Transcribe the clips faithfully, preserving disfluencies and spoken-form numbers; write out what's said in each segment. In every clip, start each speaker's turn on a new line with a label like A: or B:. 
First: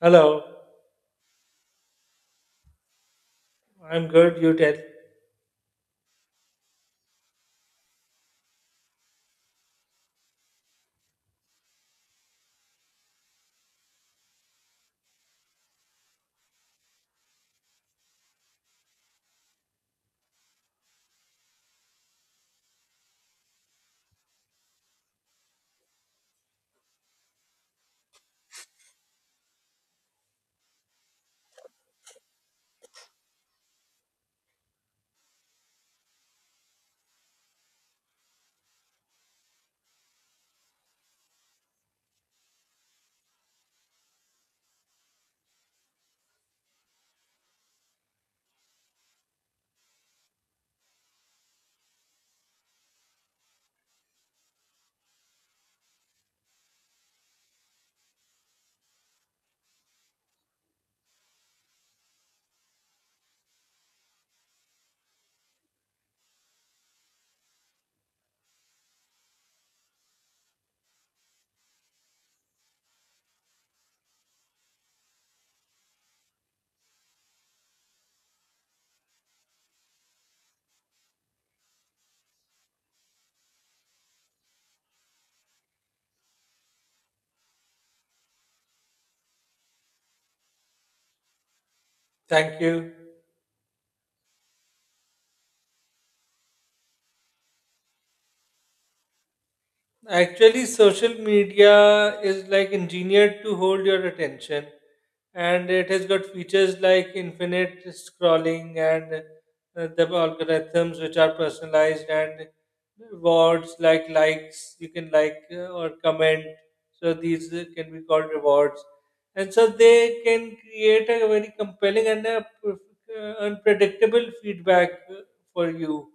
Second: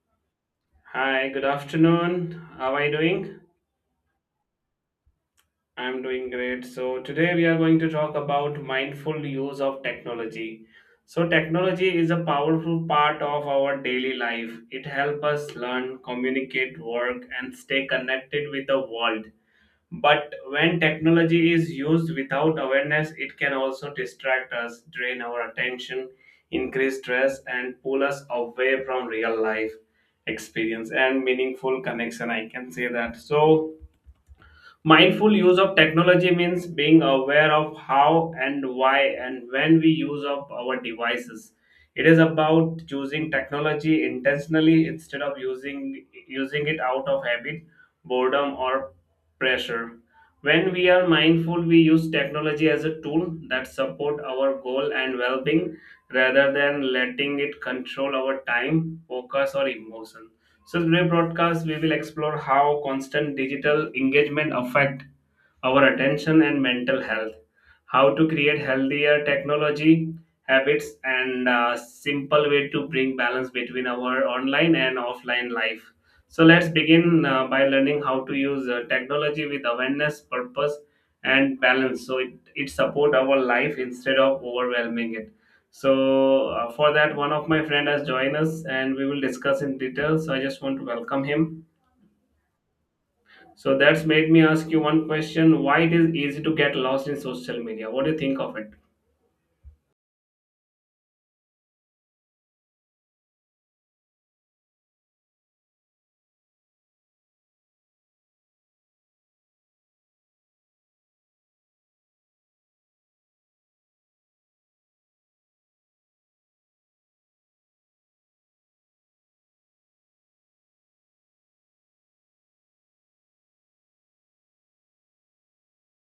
A: Hello,
B: Hi, good afternoon. How are you doing?
A: I'm good. You tell.
B: I'm doing great. So, today we are going to talk about mindful use of technology. So, technology is a powerful part of our daily life. It helps us learn, communicate, work, and stay connected with the world. But when technology is used without awareness, it can also distract us, drain our attention, increase stress, and pull us away from real life experience and meaningful connection. I can say that. So, mindful use of technology means being aware of how and why and when we use up our devices. It is about choosing technology intentionally instead of using using it out of habit, boredom or pressure. When we are mindful, we use technology as a tool that support our goal and well-being rather than letting it control our time, focus or emotions. So today broadcast we will explore how constant digital engagement affect our attention and mental health, how to create healthier technology habits and a simple way to bring balance between our online and offline life. So let's begin uh, by learning how to use uh, technology with awareness, purpose and balance so it, it support our life instead of overwhelming it. So uh, for that, one of my friend has joined us, and we will discuss in detail. So I just want to welcome him.
A: Thank you.
B: So that's made me ask you one question: why it is easy to get lost in social media? What do you think of it?
A: Actually, social media is like engineered to hold your attention, and it has got features like infinite scrolling and uh, the algorithms which are personalized and rewards like likes. You can like uh, or comment, so these uh, can be called rewards, and so they can create a very compelling and a, perf- uh, unpredictable feedback uh, for you.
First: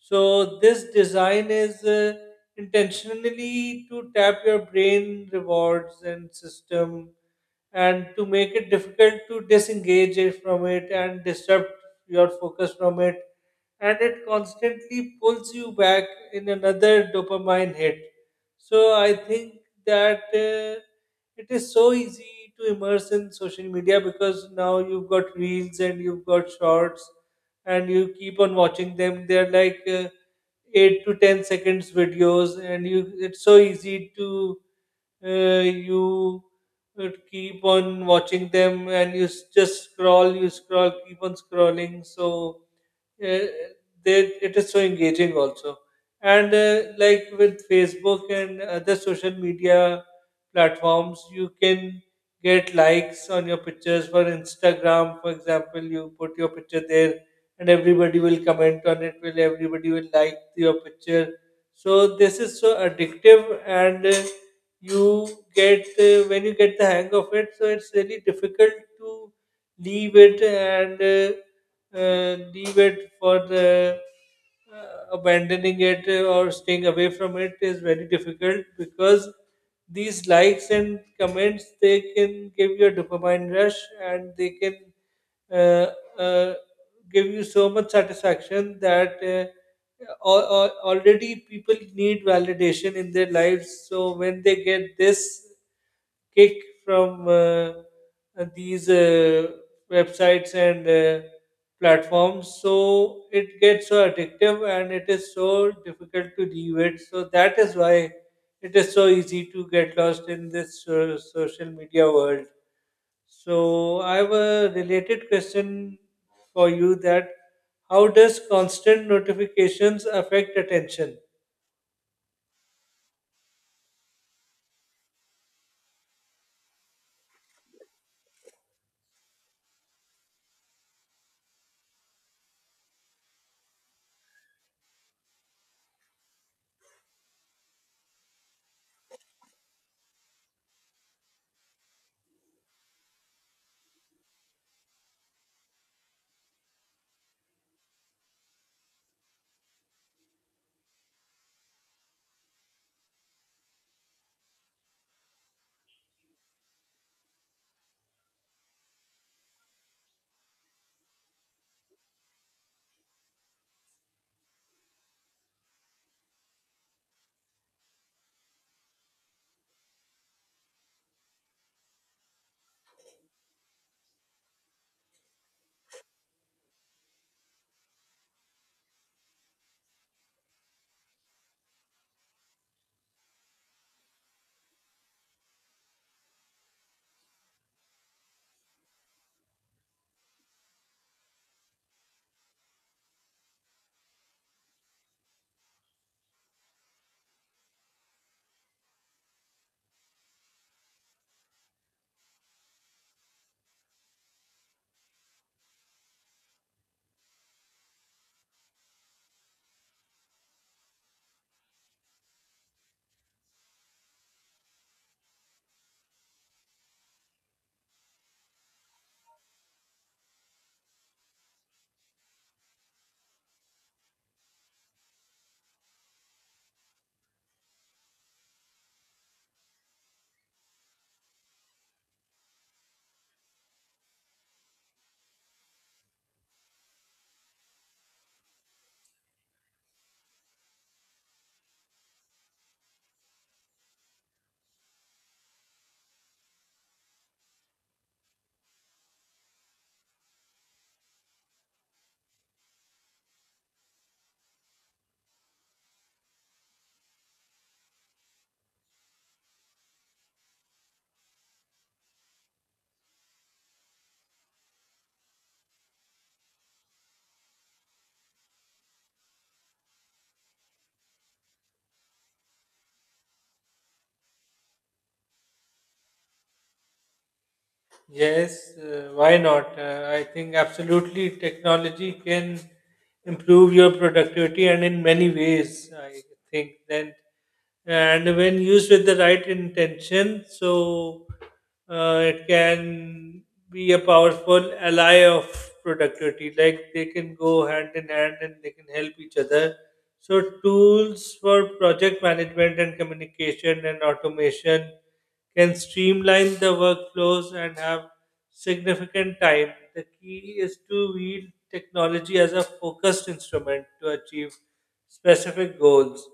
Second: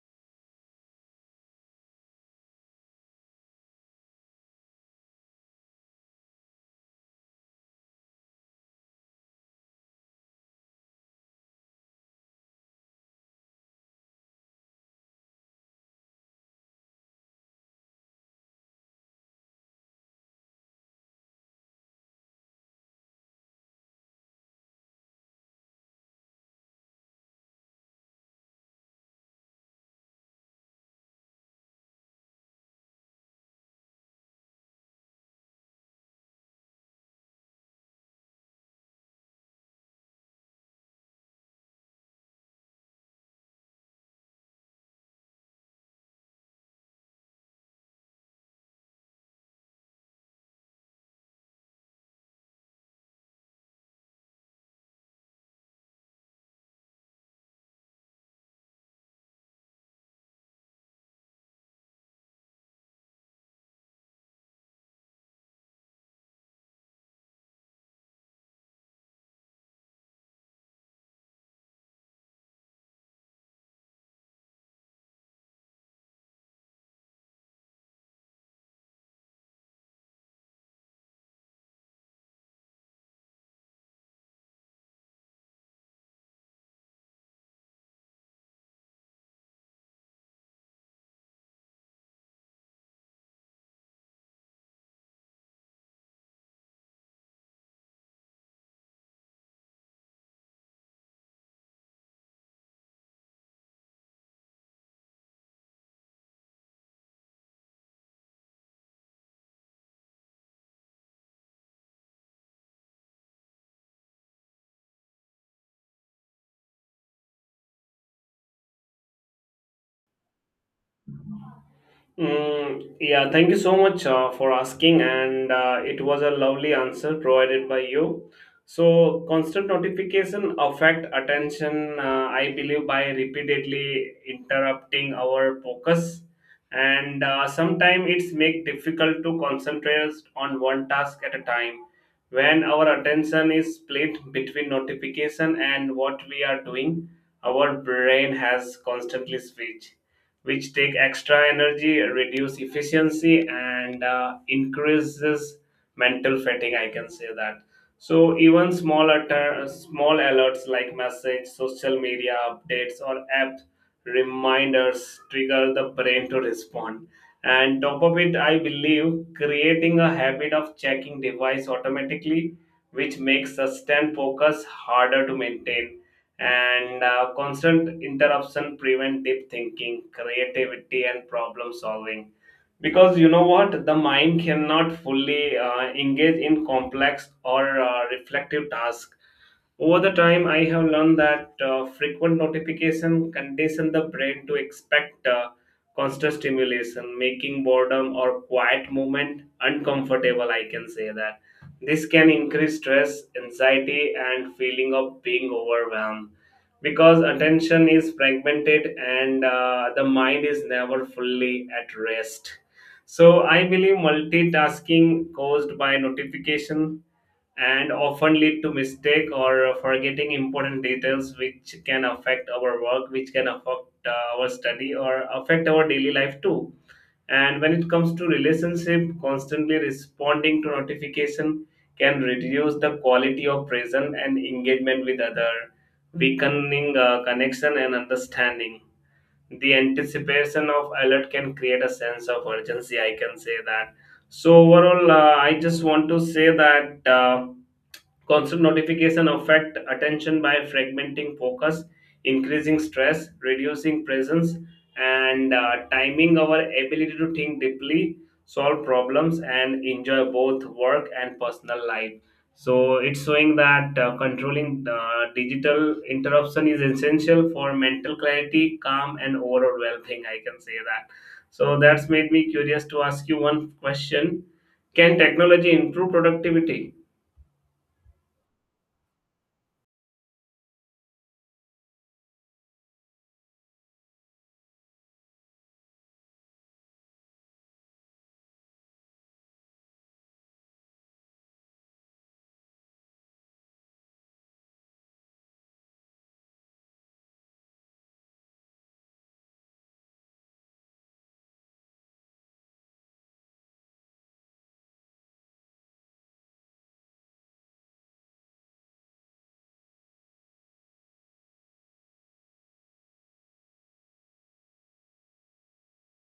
A: So this design is. Uh, intentionally to tap your brain rewards and system, and to make it difficult to disengage it from it and disrupt your focus from it, and it constantly pulls you back in another dopamine hit. So I think that uh, it is so easy to immerse in social media because now you've got reels and you've got shorts, and you keep on watching them. They're like uh, eight to ten seconds videos, and you it's so easy to uh, you uh, keep on watching them, and you s- just scroll, you scroll, keep on scrolling. So uh, they it is so engaging also, and uh, like with Facebook and other social media platforms, you can get likes on your pictures. For Instagram, for example, you put your picture there and everybody will comment on it will everybody will like your picture. So this is so addictive, and uh, you get uh, when you get the hang of it, so it's really difficult to leave it, and uh, uh, leave it for the uh, abandoning it or staying away from it is very difficult, because these likes and comments, they can give you a dopamine rush, and they can uh, uh, give you so much satisfaction that uh, al- al- already people need validation in their lives. So when they get this kick from uh, uh, these uh, websites and uh, platforms. So it gets so addictive, and it is so difficult to leave it. So that is why it is so easy to get lost in this uh, social media world. So I have a related question for you: that how does constant notifications affect attention?
B: Mm, yeah, thank you so much uh, for asking, and uh, it was a lovely answer provided by you. So, constant notification affect attention. Uh, I believe by repeatedly interrupting our focus, and uh, sometimes it's make difficult to concentrate on one task at a time. When our attention is split between notification and what we are doing, our brain has constantly switch which take extra energy, reduce efficiency, and uh, increases mental fatigue. I can say that. So even small alert, small alerts like message, social media updates, or app reminders trigger the brain to respond. And top of it, I believe creating a habit of checking device automatically, which makes sustained focus harder to maintain and uh, constant interruption prevent deep thinking creativity and problem solving because you know what the mind cannot fully uh, engage in complex or uh, reflective tasks over the time, I have learned that uh, frequent notification condition the brain to expect uh, constant stimulation, making boredom or quiet movement uncomfortable. I can say that this can increase stress, anxiety, and feeling of being overwhelmed because attention is fragmented and uh, the mind is never fully at rest. So I believe multitasking caused by notification and often lead to mistake or forgetting important details which can affect our work, which can affect uh, our study or affect our daily life too, and when it comes to relationship constantly responding to notification can reduce the quality of present and engagement with other, weakening uh, connection and understanding, the anticipation of alert can create a sense of urgency. I can say that. So overall uh, I just want to say that uh, constant notification affect attention by fragmenting focus, increasing stress, reducing presence, and uh, timing our ability to think deeply, solve problems, and enjoy both work and personal life. So it's showing that uh, controlling the digital interruption is essential for mental clarity, calm, and overall well-being. I can say that. So that's made me curious to ask you one question: can technology improve productivity?
A: Yes, uh, why not? Uh, I think absolutely technology can improve your productivity, and in many ways, I think then and when used with the right intention, so uh, it can be a powerful ally of productivity. Like, they can go hand in hand and they can help each other. So tools for project management and communication and automation can streamline the workflows and have significant time. The key is to wield technology as a focused instrument to achieve specific goals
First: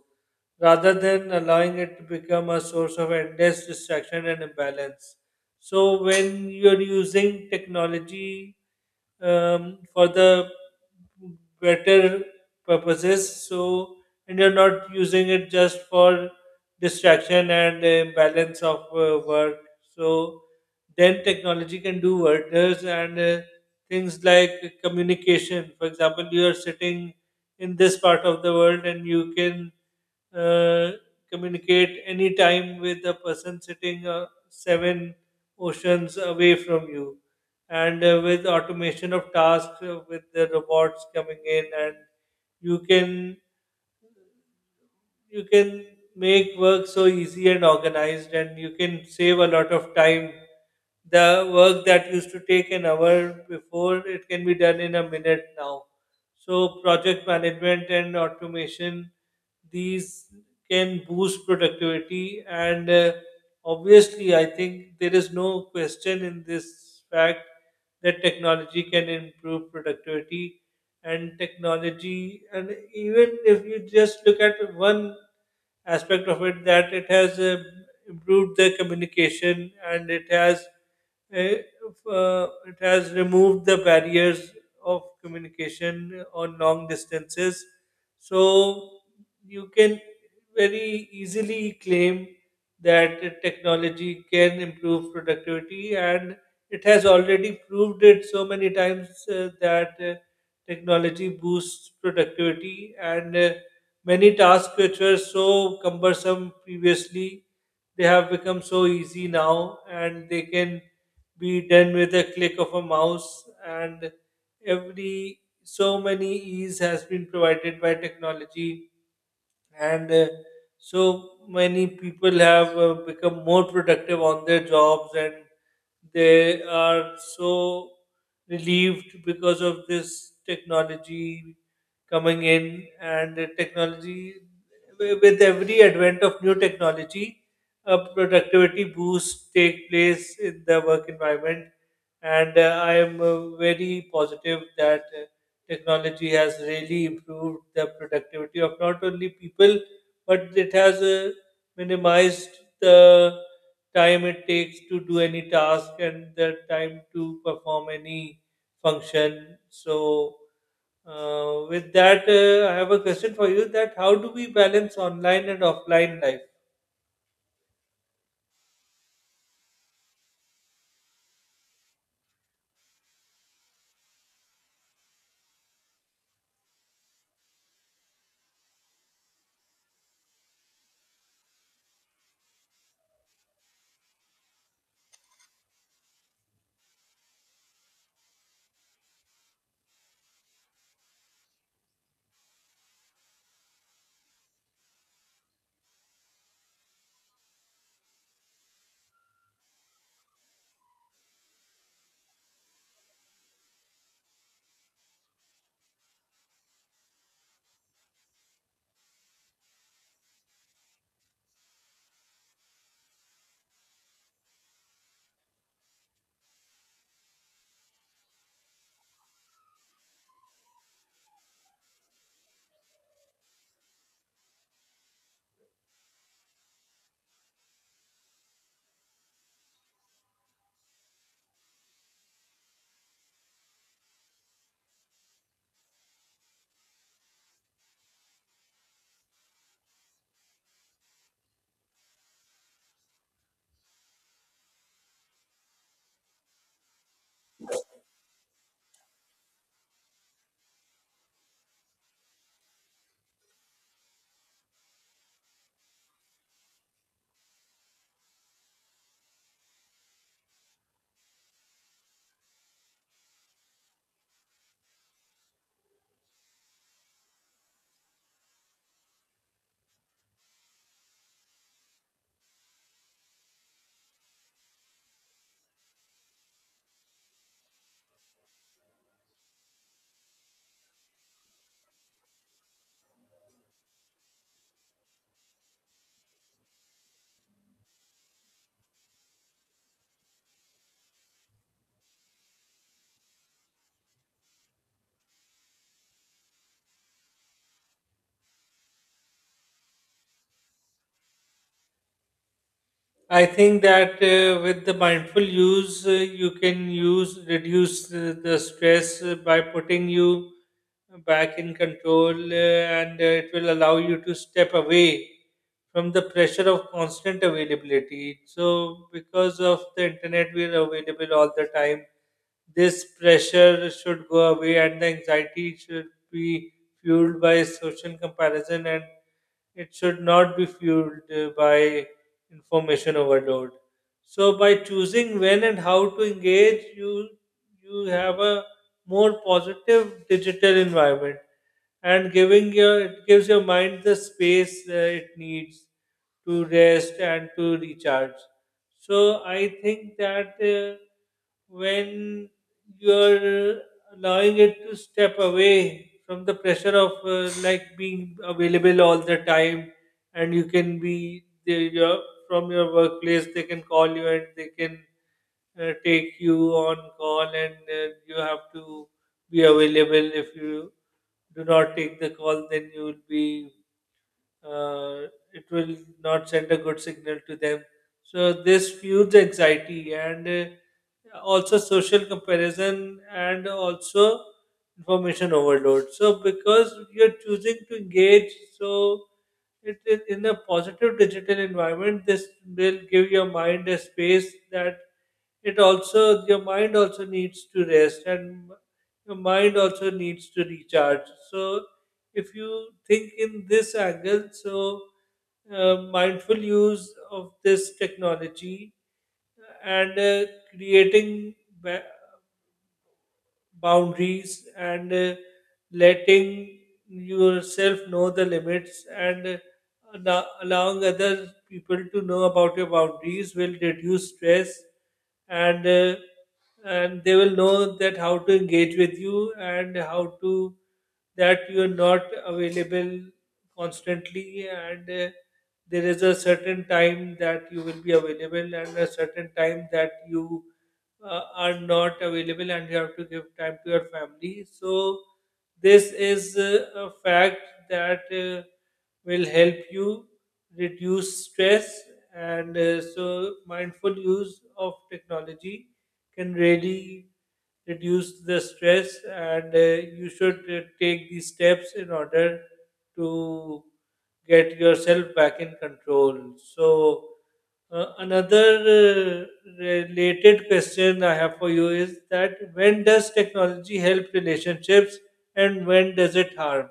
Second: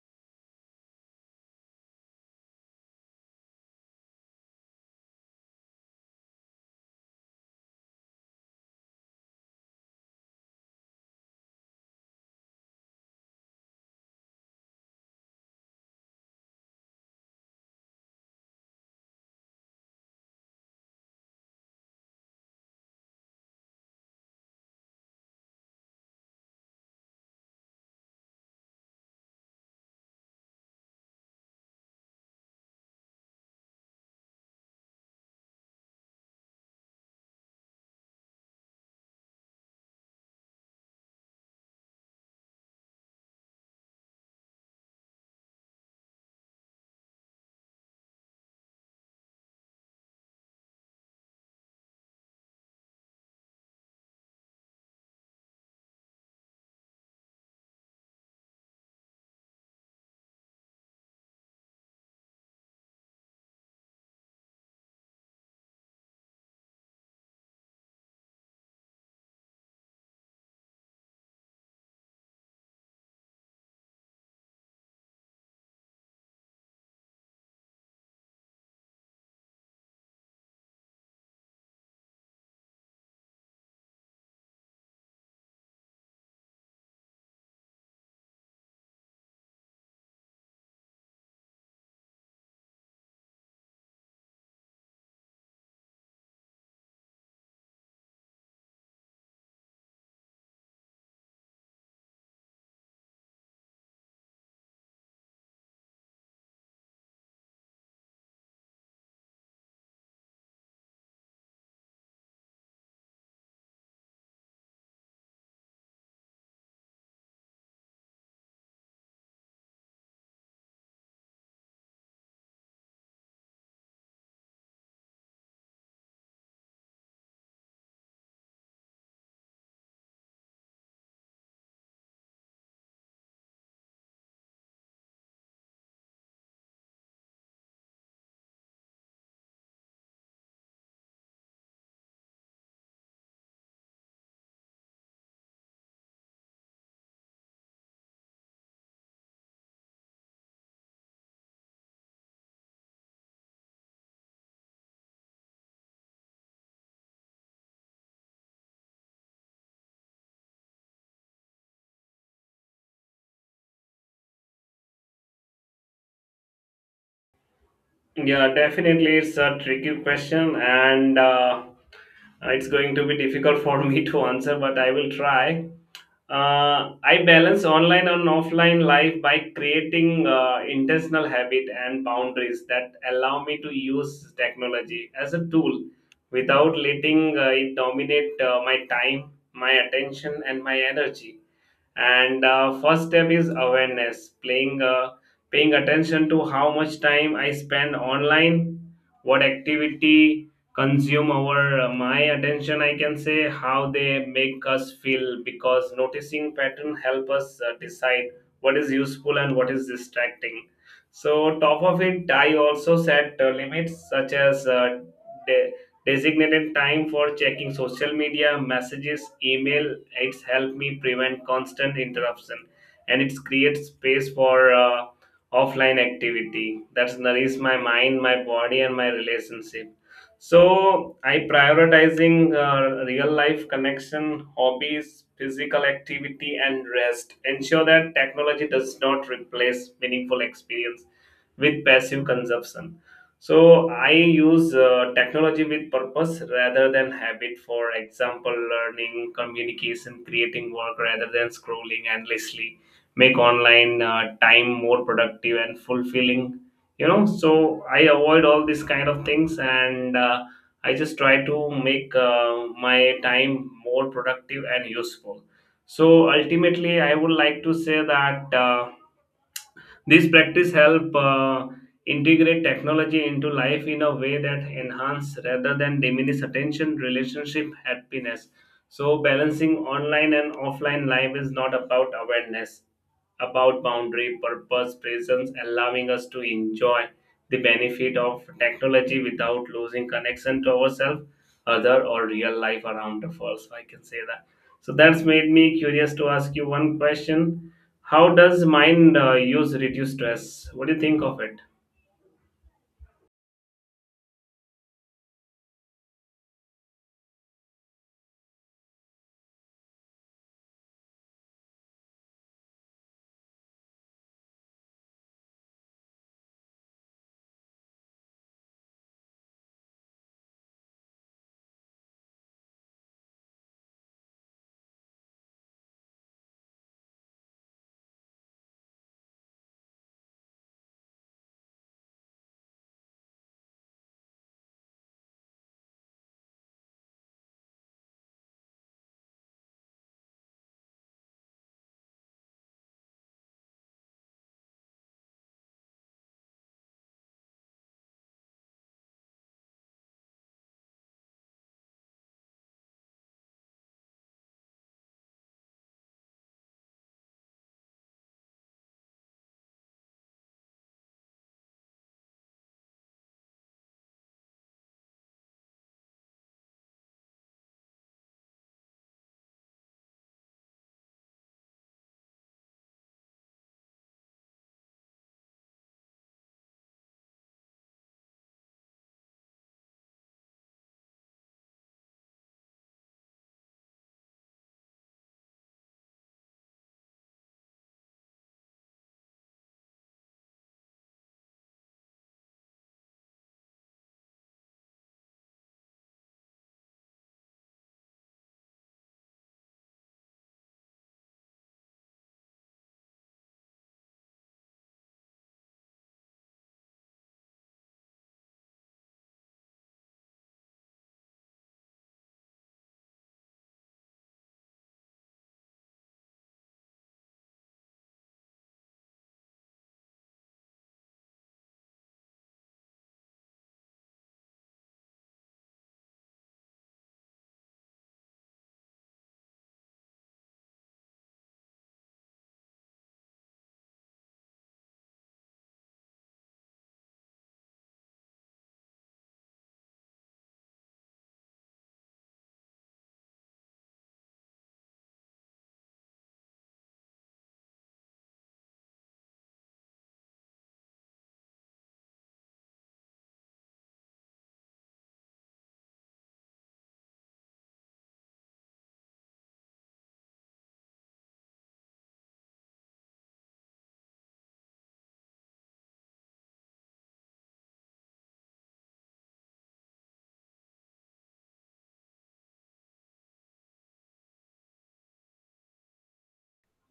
A: rather than allowing it to become a source of endless distraction and imbalance. So when you're using technology um, for the better purposes, so and you're not using it just for distraction and the imbalance of uh, work. So then technology can do wonders, and uh, things like communication. For example, you are sitting in this part of the world, and you can uh, communicate anytime with a person sitting uh, seven oceans away from you. And uh, with automation of tasks, uh, with the robots coming in, and you can you can make work so easy and organized, and you can save a lot of time. The work that used to take an hour before, it can be done in a minute now. So project management and automation, these can boost productivity, and uh, obviously I think there is no question in this fact that technology can improve productivity. And technology, and even if you just look at one aspect of it, that it has uh, improved the communication, and it has eh, uh, it has removed the barriers of communication on long distances. So you can very easily claim that technology can improve productivity, and it has already proved it so many times uh, that uh, technology boosts productivity. And uh, many tasks which were so cumbersome previously, they have become so easy now, and they can be done with a click of a mouse, and every so many ease has been provided by technology. And uh, so many people have uh, become more productive on their jobs, and they are so relieved because of this technology coming in. And the technology, wi- with every advent of new technology, a productivity boost take place in the work environment. And uh, i am uh, very positive that uh, technology has really improved the productivity of not only people, but it has uh, minimized the time it takes to do any task and the time to perform any function. So uh, with that, uh, I have a question for you: that how do we balance online and offline life?
B: Yeah, definitely, it's a tricky question, and uh, it's going to be difficult for me to answer, but I will try. Uh, I balance online and offline life by creating uh, intentional habit and boundaries that allow me to use technology as a tool without letting uh, it dominate uh, my time, my attention, and my energy, and uh, first step is awareness playing uh, paying attention to how much time I spend online, what activity consume our uh, my attention, I can say, how they make us feel, because noticing pattern help us uh, decide what is useful and what is distracting. So top of it I also set uh, limits such as uh, de- designated time for checking social media, messages, email. It's helped me prevent constant interruption and it creates space for uh, offline activity that's nourishes my mind, my body and my relationship. So I prioritizing uh, real life connection, hobbies, physical activity and rest ensure that technology does not replace meaningful experience with passive consumption. So I use uh, technology with purpose rather than habit. For example, learning, communication, creating work rather than scrolling endlessly. Make online uh, time more productive and fulfilling. You know, so I avoid all these kind of things, and uh, I just try to make uh, my time more productive and useful. So ultimately, I would like to say that. Uh, this practice help uh, integrate technology into life in a way that enhance rather than diminish attention, relationship, happiness. So balancing online and offline life is not about awareness, about boundary, purpose, presence, allowing us to enjoy the benefit of technology without losing connection to ourselves, other or real life around us. I can say that. So that's made me curious to ask you one question: how does mind uh, use reduce stress? What do you think of it?
A: I think that uh, with the mindful use, uh, you can use reduce uh, the stress uh, by putting you back in control, uh, and uh, it will allow you to step away from the pressure of constant availability. So, because of the internet, we are available all the time. This pressure should go away, and the anxiety should be fueled by social comparison, and it should not be fueled uh, by information overload. So by choosing when and how to engage, you you have a more positive digital environment, and giving your it gives your mind the space uh, it needs to rest and to recharge. So I think that uh, when you're allowing it to step away from the pressure of uh, like being available all the time, and you can be the, your from your workplace, they can call you and they can uh, take you on call, and uh, you have to be available. If you do not take the call, then you will be uh, it will not send a good signal to them. So this fuels anxiety, and uh, also social comparison, and also information overload. So because you're choosing to engage, so it is in a positive digital environment. This will give your mind a space that it also your mind also needs to rest, and your mind also needs to recharge. So if you think in this angle, so uh, mindful use of this technology, and uh, creating ba- boundaries, and uh, letting yourself know the limits, and uh, allo- allowing other people to know about your boundaries, will reduce stress. And uh, and they will know that how to engage with you, and how to that you are not available constantly. And uh, there is a certain time that you will be available, and a certain time that you uh, are not available, and you have to give time to your family. So this is uh, a fact that uh, will help you reduce stress. And uh, so, mindful use of technology can really reduce the stress, and uh, you should uh, take these steps in order to get yourself back in control. So uh, another uh, related question I have for you is that when does technology help relationships, and when does it harm?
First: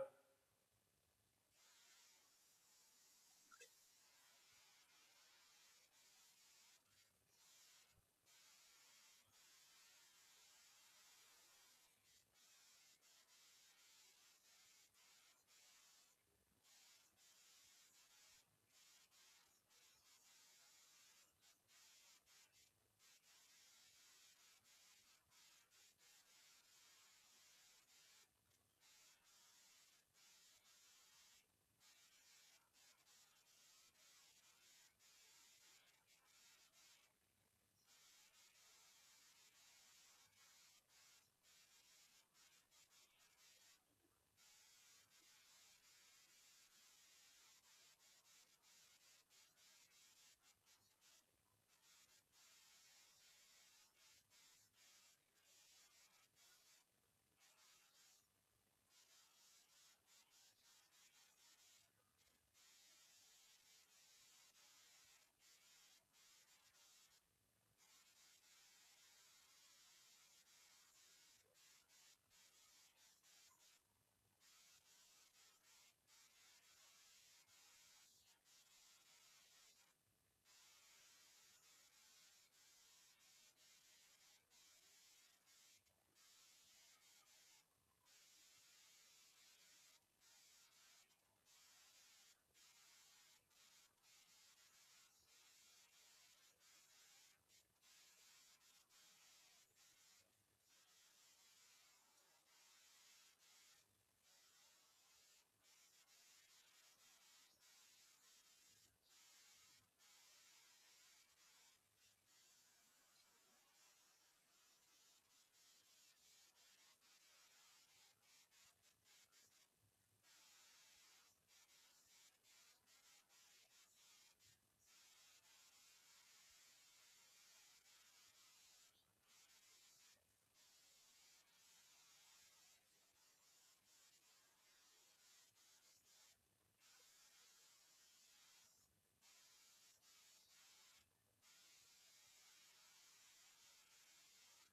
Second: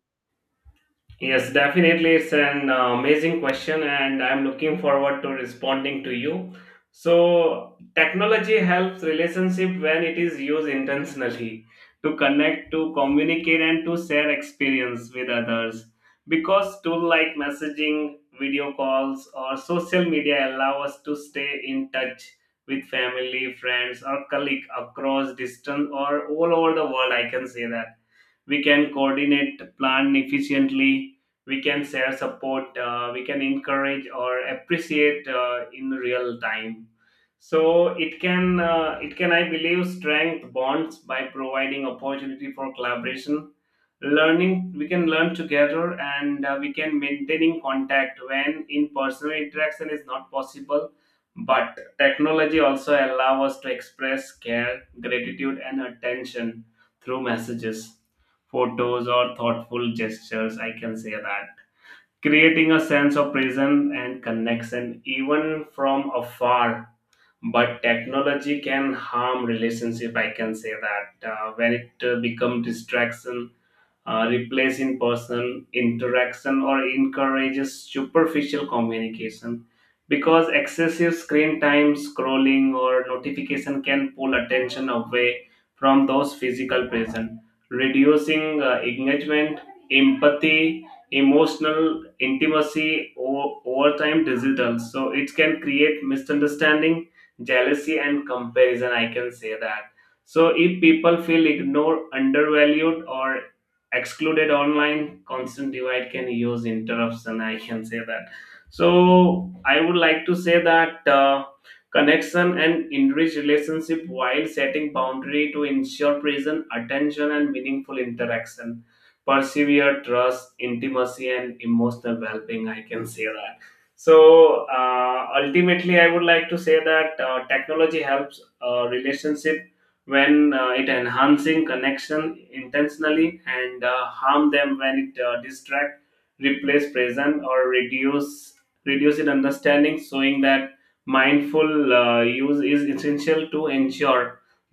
B: Yes, definitely. It's an uh, amazing question, and I'm looking forward to responding to you. So, technology helps relationship when it is used intentionally to connect, to communicate, and to share experience with others. Because tools like messaging, video calls, or social media allow us to stay in touch with family, friends, or colleagues across distance or all over the world. I can say that we can coordinate plan efficiently, we can share support, uh, we can encourage or appreciate uh, in real time. So it can uh, it can I believe strength bonds by providing opportunity for collaboration, learning, we can learn together, and uh, we can maintaining contact when in personal interaction is not possible. But technology also allow us to express care, gratitude and attention through messages, photos, or thoughtful gestures. I can say that. Creating a sense of presence and connection even from afar. But technology can harm relationship. I can say that uh, when it uh, become distraction, uh, replace in person interaction or encourages superficial communication, because excessive screen time, scrolling or notification can pull attention away from those physical present, reducing uh, engagement, empathy, emotional intimacy. O- over time digital, so it can create misunderstanding, jealousy and comparison. I can say that. So if people feel ignored, undervalued or excluded online, constant divide can use interruption. I can say that. So I would like to say that uh, connection and enrich relationship while setting boundary to ensure present attention and meaningful interaction persevere trust, intimacy and emotional well-being. I can say that. So uh, ultimately I would like to say that uh, technology helps uh, relationship when uh, it enhancing connection intentionally, and uh, harm them when it uh, distract, replace present or reduce reduce it understanding, showing that mindful uh, use is essential to ensure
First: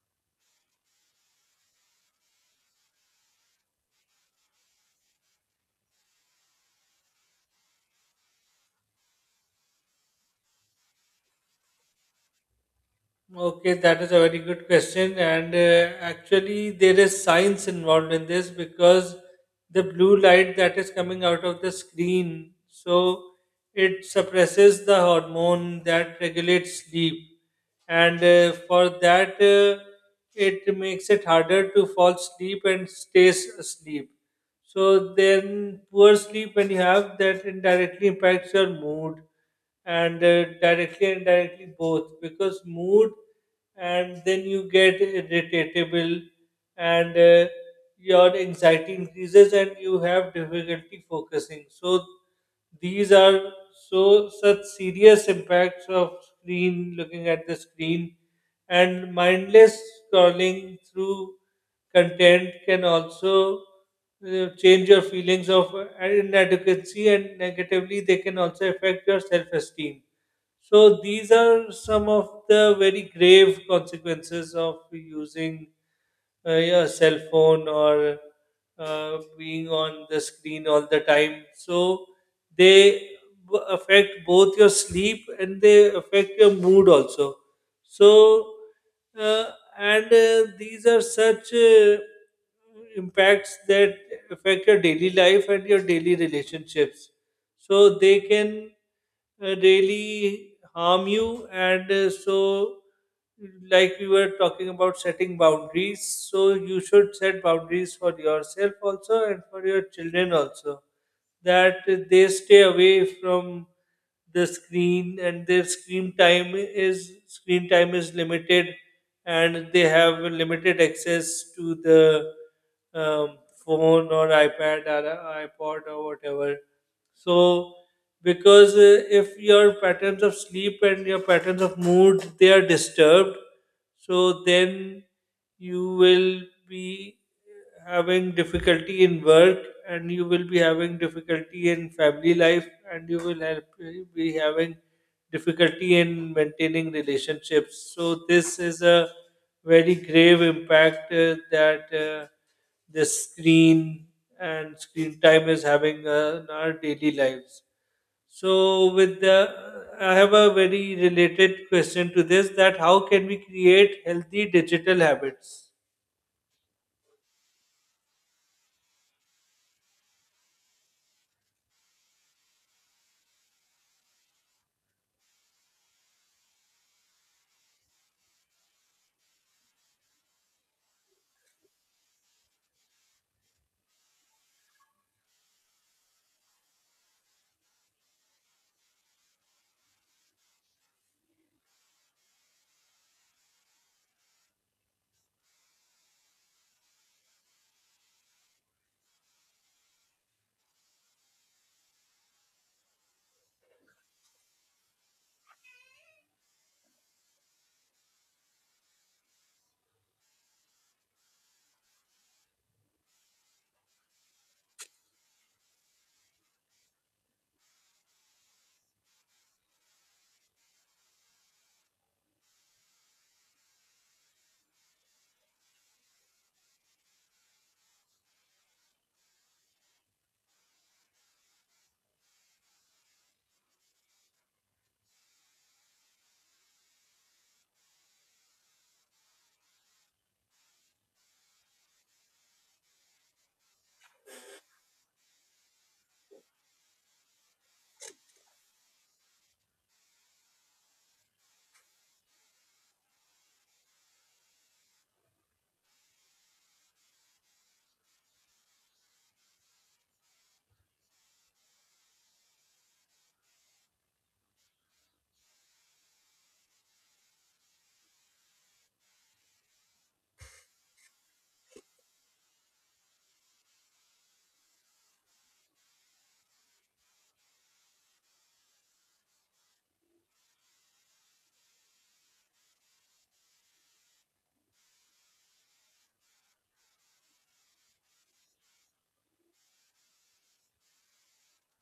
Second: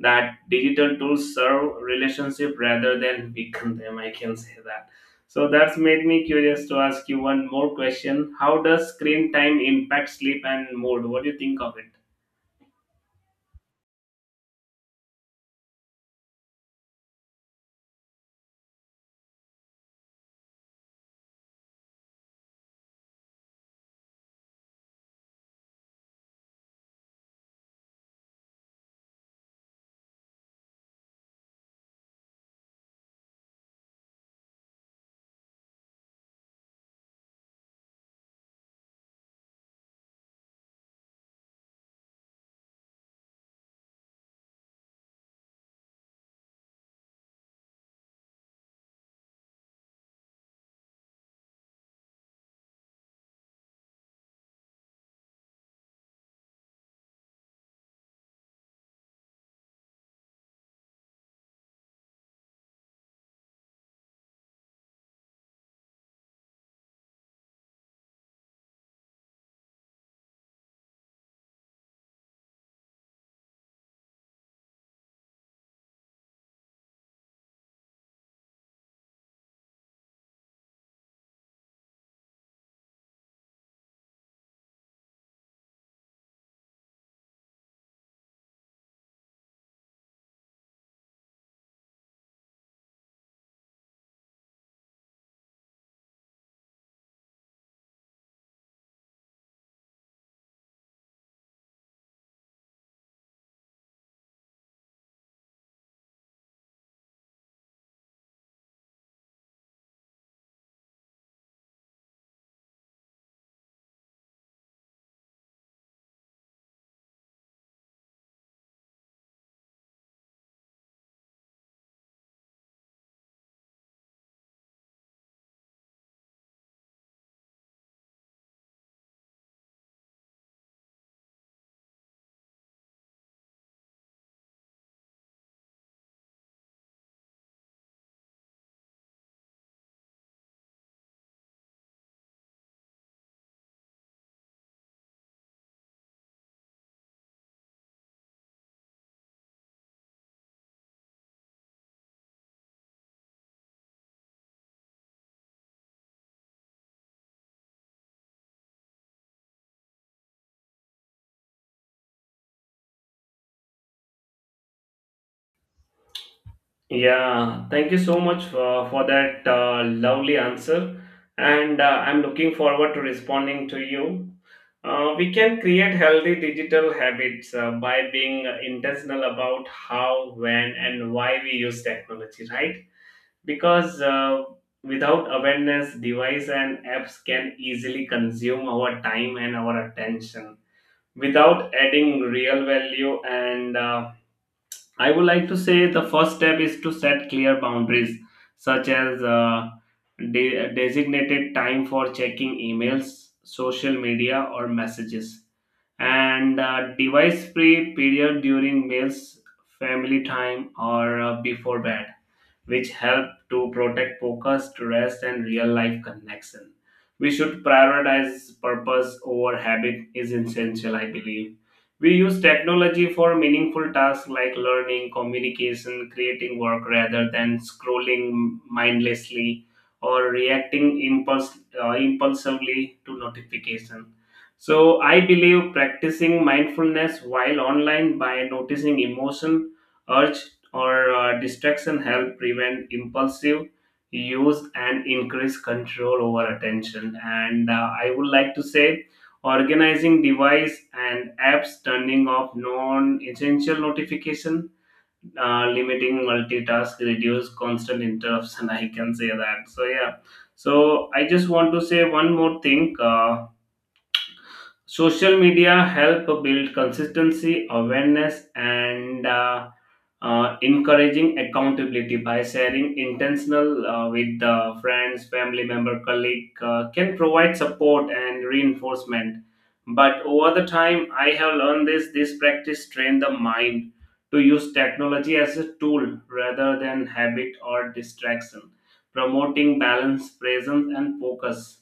B: that digital tools serve relationship rather than weaken them. I can say that. So that's made me curious to ask you one more question: how does screen time impact sleep and mood? What do you think of it?
A: Okay, that is a very good question. And uh, actually, there is science involved in this, because the blue light that is coming out of the screen, so it suppresses the hormone that regulates sleep. And uh, for that, uh, it makes it harder to fall asleep and stays asleep. So then, poor sleep, when you have that, indirectly impacts your mood, and uh, directly and indirectly both, because mood, and then you get irritatable, and uh, your anxiety increases, and you have difficulty focusing. So these are so such serious impacts of screen, looking at the screen, and mindless scrolling through content can also uh, change your feelings of uh, inadequacy, and negatively they can also affect your self-esteem. So these are some of the very grave consequences of using uh, your cell phone or uh, being on the screen all the time. So they b- affect both your sleep, and they affect your mood also. So uh, and uh, these are such uh, impacts that affect your daily life and your daily relationships. So they can uh, really harm you, and uh, so like we were talking about setting boundaries, so you should set boundaries for yourself also and for your children also, that they stay away from the screen, and their screen time is screen time is limited, and they have limited access to the um, phone or iPad or iPod or whatever. So because uh, if your patterns of sleep and your patterns of mood, they are disturbed, so then you will be having difficulty in work, and you will be having difficulty in family life, and you will help, be having difficulty in maintaining relationships. So this is a very grave impact uh, that uh, this screen and screen time is having uh, in our daily lives. So with the I have a very related question to this: that how can we create healthy digital habits?
B: Yeah, thank you so much for, for that uh, lovely answer. And uh, I'm looking forward to responding to you. Uh, we can create healthy digital habits uh, by being intentional about how, when, and why we use technology, right? Because uh, without awareness, device and apps can easily consume our time and our attention without adding real value, and uh, I would like to say the first step is to set clear boundaries, such as uh, de- designated time for checking emails, social media, or messages, and uh, device free period during meals, family time, or uh, before bed, which help to protect focus, rest, and real life connection. We should prioritize purpose over habit is essential, I believe. We use technology for meaningful tasks like learning, communication, creating work rather than scrolling mindlessly or reacting impulse, uh, impulsively to notification. So I believe practicing mindfulness while online by noticing emotion, urge, or uh, distraction help prevent impulsive use and increase control over attention, and uh, I would like to say organizing device and apps, turning off non-essential notification, uh, limiting multitask reduce constant interruption. I can say that. So yeah, so I just want to say one more thing. uh, Social media help build consistency, awareness, and uh, uh, encouraging accountability by sharing intentional uh, with uh, friends, family member, colleague uh, can provide support and reinforcement. But over the time, I have learned this. This practice train the mind to use technology as a tool rather than habit or distraction, promoting balance, presence, and focus.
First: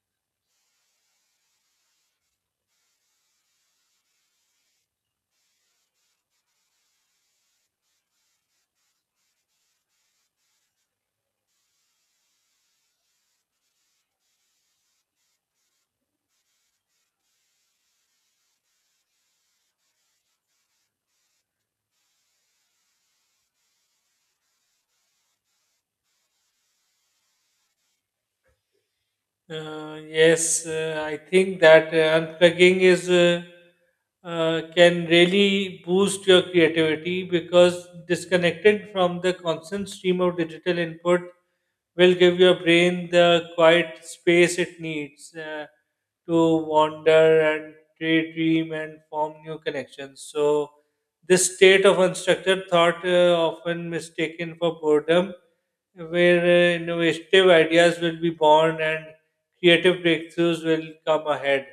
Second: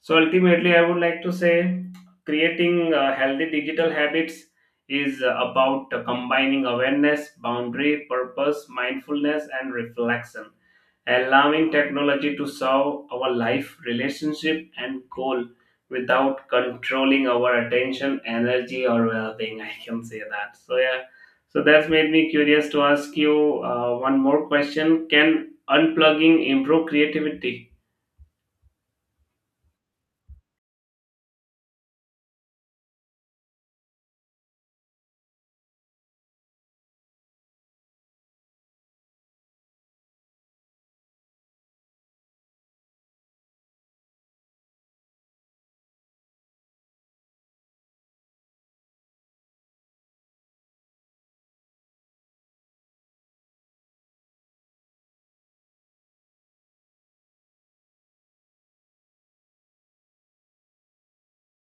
B: So ultimately, I would like to say creating uh, healthy digital habits is uh, about uh, combining awareness, boundary, purpose, mindfulness, and reflection, allowing technology to serve our life, relationship, and goal without controlling our attention, energy, or well being. I can say that. So, yeah, so that's made me curious to ask you uh, one more question: can unplugging improve creativity?
A: Uh, yes, uh, I think that uh, unplugging is uh, uh, can really boost your creativity, because disconnected from the constant stream of digital input will give your brain the quiet space it needs uh, to wander and daydream and form new connections. So this state of unstructured thought, uh, often mistaken for boredom, where uh, innovative ideas will be born and creative breakthroughs will come ahead.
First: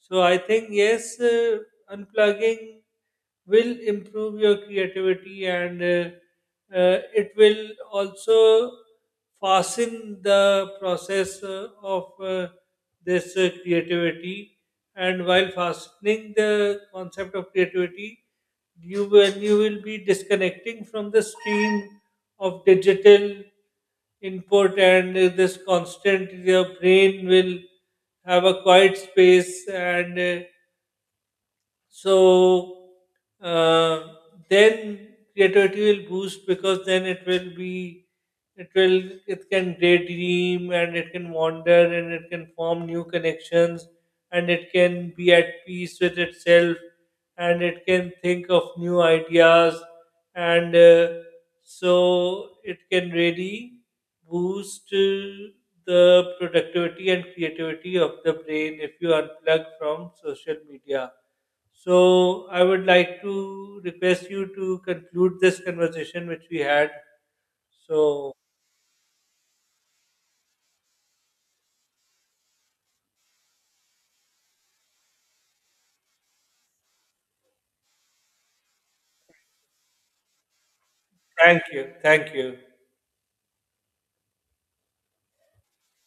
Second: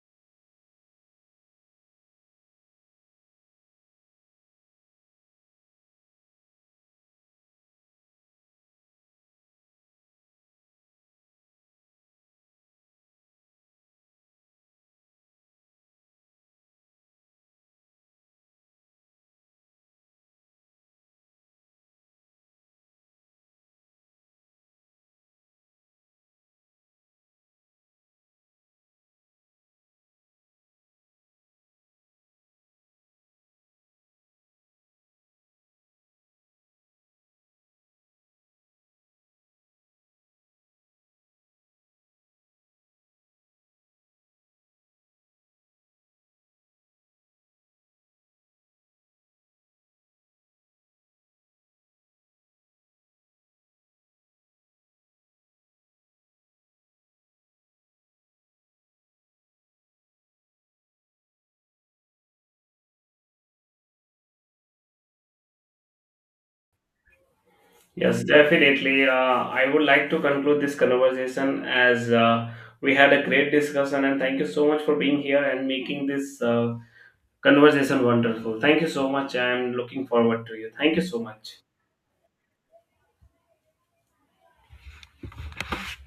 A: So I think yes, uh, unplugging will improve your creativity, and uh, uh, it will also fasten the process uh, of uh, this uh, creativity. And while fastening the concept of creativity, you will you will be disconnecting from the stream of digital input, and uh, this constant your brain will have a quiet space, and uh, so uh, then creativity will boost, because then it will be it will it can daydream, and it can wander, and it can form new connections, and it can be at peace with itself, and it can think of new ideas. And uh, so it can really boost uh, the productivity and creativity of the brain if you unplug from social media. So I would like to request you to conclude this conversation which we had.
B: Yes,
A: So
B: definitely. Uh, I would like to conclude this conversation as uh, we had a great discussion, and thank you so much for being here and making this uh, conversation wonderful. Thank you so much. I'm looking forward to you. Thank you so much.
A: thank you. Thank you.